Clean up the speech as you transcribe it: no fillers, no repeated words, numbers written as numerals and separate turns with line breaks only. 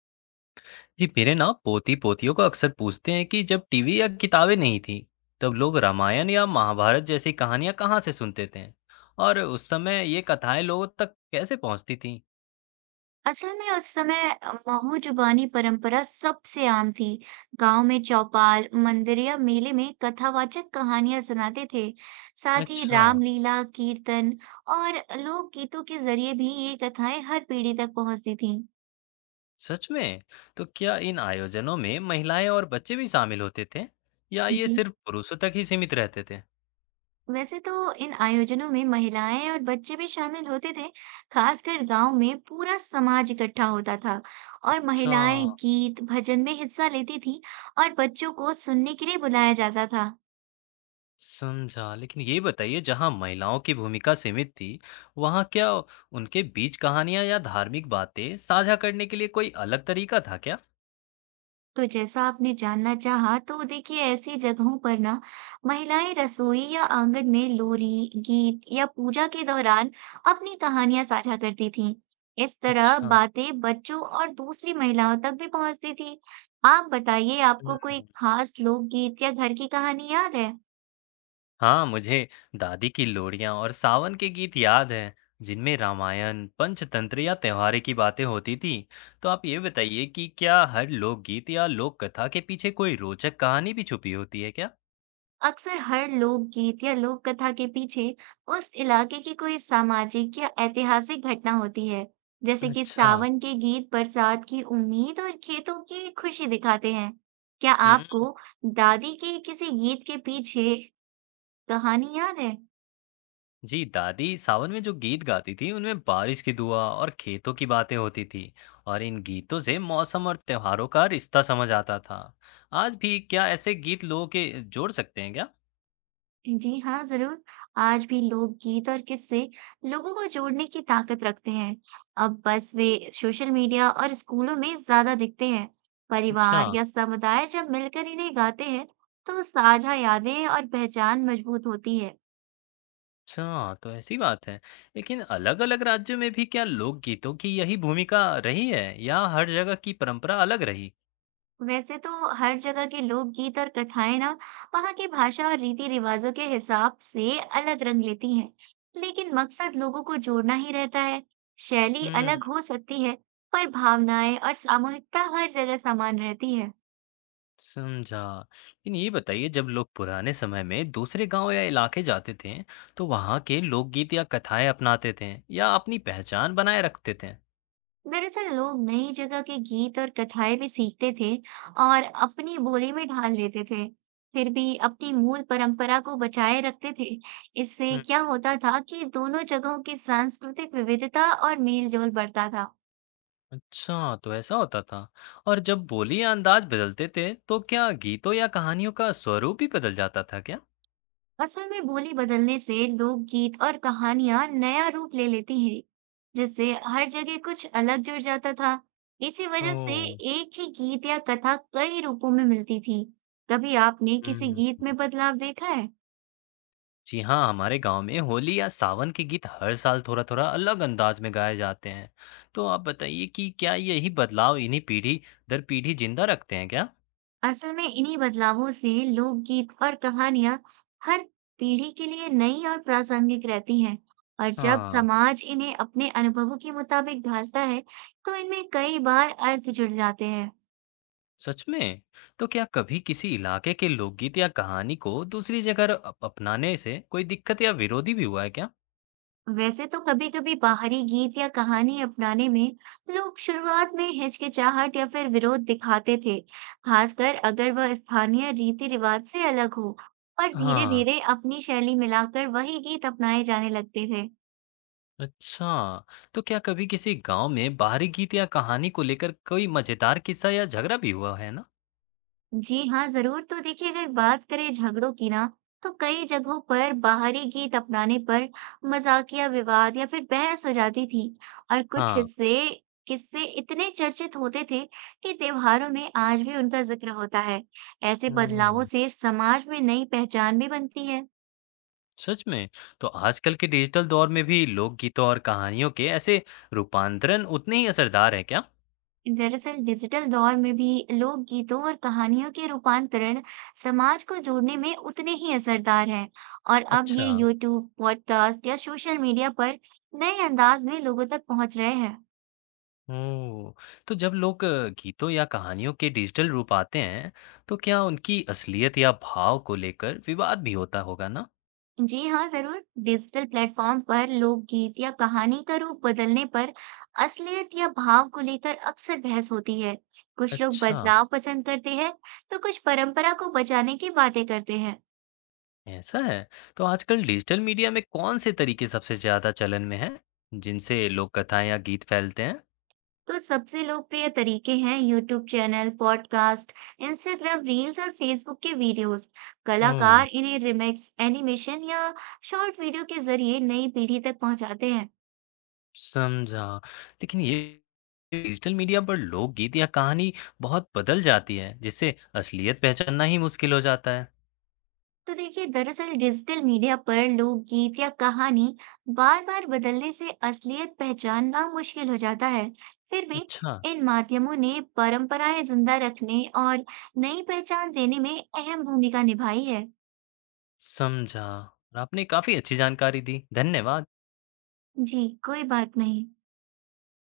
जी मेरे ना पोती पोतियों को अक्सर पूछते हैं कि जब टीवी या किताबें नहीं थी, तब लोग रामायण या महाभारत जैसी कहानियां कहाँ से सुनते थे और उस समय ये कथाएं लोगों तक कैसे पहुंचती थी।
असल में उस समय अ, महू जुबानी परंपरा सबसे आम थी। गांव में चौपाल, मंदिर या मेले में कथावाचक कहानियां सुनाते थे। साथ ही
अच्छा।
रामलीला, कीर्तन और लोकगीतों के जरिए भी ये कथाएं हर पीढ़ी तक पहुंचती थीं।
सच में? तो क्या इन आयोजनों में महिलाएं और बच्चे भी शामिल होते थे या ये
जी,
सिर्फ पुरुषों तक ही सीमित रहते थे?
वैसे तो इन आयोजनों में महिलाएं और बच्चे भी शामिल होते थे। खासकर गांव में पूरा समाज इकट्ठा होता था और
अच्छा।
महिलाएं गीत, भजन में हिस्सा लेती थीं और बच्चों को सुनने के लिए बुलाया जाता था।
समझा। लेकिन ये बताइए, जहाँ महिलाओं की भूमिका सीमित थी, वहाँ क्या उनके बीच कहानियाँ या धार्मिक बातें साझा करने के लिए कोई अलग तरीका था क्या?
तो जैसा आपने जानना चाहा, तो देखिए ऐसी जगहों पर ना महिलाएं रसोई या आंगन में लोरी, गीत या पूजा के दौरान अपनी कहानियां साझा करती थीं। इस तरह
अच्छा।
बातें बच्चों और दूसरी महिलाओं तक भी पहुंचती थी। आप बताइए, आपको कोई
हुँ।
खास लोकगीत या घर की कहानी याद है?
हाँ, मुझे दादी की लोरियाँ और सावन के गीत याद हैं, जिनमें रामायण, पंचतंत्र या त्योहारे की बातें होती थी। तो आप ये बताइए कि क्या हर लोकगीत या लोक कथा के पीछे कोई रोचक कहानी भी छुपी होती है क्या?
अक्सर हर लोकगीत या लोक कथा के पीछे उस इलाके की कोई सामाजिक या ऐतिहासिक घटना होती है, जैसे कि
अच्छा।
सावन के गीत बरसात की उम्मीद और खेतों की खुशी दिखाते हैं। क्या
हुँ।
आपको दादी के किसी गीत के पीछे कहानी याद है?
जी दादी सावन में जो गीत गाती थी उनमें बारिश की दुआ और खेतों की बातें होती थी, और इन गीतों से मौसम और त्योहारों का रिश्ता समझ आता था। आज भी क्या ऐसे गीत लोगों के जोड़ सकते हैं क्या?
जी हाँ, ज़रूर। आज भी लोकगीत और किस्से लोगों को जोड़ने की ताकत रखते हैं। अब बस वे सोशल मीडिया और स्कूलों में ज़्यादा दिखते हैं।
अच्छा।
परिवार या समुदाय जब मिलकर इन्हें गाते हैं, तो साझा यादें और पहचान मजबूत होती है।
अच्छा, तो ऐसी बात है। लेकिन अलग अलग राज्यों में भी क्या लोकगीतों की यही भूमिका रही है या हर जगह की परंपरा अलग रही?
वैसे तो हर जगह के लोकगीत और कथाएं ना वहाँ की भाषा और रीति रिवाजों के हिसाब से अलग रंग लेती हैं, लेकिन मकसद लोगों को जोड़ना ही रहता है। शैली
हम्म।
अलग हो सकती है, पर भावनाएं और सामूहिकता हर जगह समान रहती है।
समझा। लेकिन ये बताइए, जब लोग पुराने समय में दूसरे गाँव या इलाके जाते थे, तो वहाँ के लोकगीत या कथाएँ अपनाते थे या अपनी पहचान बनाए रखते थे?
दरअसल लोग नई जगह के गीत और कथाएं भी सीखते थे और अपनी बोली में ढाल लेते थे। फिर भी अपनी मूल परंपरा को बचाए रखते थे। इससे
हुँ।
क्या होता था कि दोनों जगहों की सांस्कृतिक विविधता और मेल जोल बढ़ता था।
अच्छा, तो ऐसा होता था। और जब बोली या अंदाज बदलते थे, तो क्या गीतों या कहानियों का स्वरूप ही बदल जाता था क्या?
असल में बोली बदलने से लोकगीत और कहानियां नया रूप ले लेती हैं, जिससे हर जगह कुछ अलग जुड़ जाता था। इसी वजह से
ओह!
एक ही गीत या कथा कई रूपों में मिलती थी। कभी आपने किसी
हुँ।
गीत में बदलाव देखा है?
जी हाँ, हमारे गाँव में होली या सावन के गीत हर साल थोड़ा-थोड़ा अलग अंदाज में गाए जाते हैं। तो आप बताइए कि क्या यही बदलाव इन्हीं पीढ़ी दर पीढ़ी जिंदा रखते हैं क्या?
असल में इन्हीं बदलावों से लोकगीत और कहानियां हर पीढ़ी के लिए नई और प्रासंगिक रहती हैं। और जब
हाँ,
समाज इन्हें अपने अनुभवों के मुताबिक ढालता है, तो इनमें कई बार अर्थ जुड़ जाते हैं।
सच में? तो क्या कभी किसी इलाके के लोकगीत या कहानी को दूसरी जगह अप अपनाने से कोई दिक्कत या विरोधी भी हुआ है क्या?
वैसे तो कभी कभी बाहरी गीत या कहानी अपनाने में लोग शुरुआत में हिचकिचाहट या फिर विरोध दिखाते थे, खासकर अगर वह स्थानीय रीति रिवाज से अलग हो। पर धीरे
हाँ,
धीरे अपनी शैली मिलाकर वही गीत अपनाए जाने लगते थे।
अच्छा। तो क्या कभी किसी गांव में बाहरी गीत या कहानी को लेकर कोई मजेदार किस्सा या झगड़ा भी हुआ है ना?
जी हाँ, जरूर। तो देखिए, अगर बात करें झगड़ों की ना, तो कई जगहों पर बाहरी गीत अपनाने पर मजाकिया विवाद या फिर बहस हो जाती थी। और कुछ
हाँ।
हिस्से किस्से इतने चर्चित होते थे कि त्योहारों में आज भी उनका जिक्र होता है। ऐसे बदलावों
हम्म,
से समाज में नई पहचान भी बनती है।
सच में? तो आजकल के डिजिटल दौर में भी लोकगीतों और कहानियों के ऐसे रूपांतरण उतने ही असरदार हैं क्या?
दरअसल डिजिटल दौर में भी लोक गीतों और कहानियों के रूपांतरण समाज को जोड़ने में उतने ही असरदार हैं। और अब ये
अच्छा।
यूट्यूब, पॉडकास्ट या सोशल मीडिया पर नए अंदाज में लोगों तक पहुंच रहे हैं।
ओह! तो जब लोग गीतों या कहानियों के डिजिटल रूप आते हैं, तो क्या उनकी असलियत या भाव को लेकर विवाद भी होता होगा ना?
जी हाँ, जरूर। डिजिटल प्लेटफॉर्म पर लोकगीत या कहानी का रूप बदलने पर असलियत या भाव को लेकर अक्सर बहस होती है। कुछ लोग
अच्छा,
बदलाव पसंद करते हैं, तो कुछ परंपरा को बचाने की बातें करते हैं।
ऐसा है। तो आजकल डिजिटल मीडिया में कौन से तरीके सबसे ज़्यादा चलन में हैं, जिनसे लोक कथाएँ या गीत फैलते हैं?
तो सबसे लोकप्रिय तरीके हैं YouTube channel, podcast, Instagram reels और फेसबुक के वीडियोस।
ओह!
कलाकार इन्हें रिमिक्स, एनिमेशन या शॉर्ट वीडियो के जरिए नई पीढ़ी तक पहुंचाते हैं।
समझा। लेकिन ये डिजिटल मीडिया पर लोकगीत या कहानी बहुत बदल जाती है, जिससे असलियत पहचानना ही मुश्किल हो जाता है।
तो देखिए, दरअसल डिजिटल मीडिया पर लोकगीत या कहानी बार-बार बदलने से असलियत पहचानना मुश्किल हो जाता है। फिर भी
अच्छा।
इन माध्यमों ने परंपराएं जिंदा रखने और नई पहचान देने में अहम भूमिका निभाई है।
समझा, और आपने काफ़ी अच्छी जानकारी दी। धन्यवाद।
जी, कोई बात नहीं।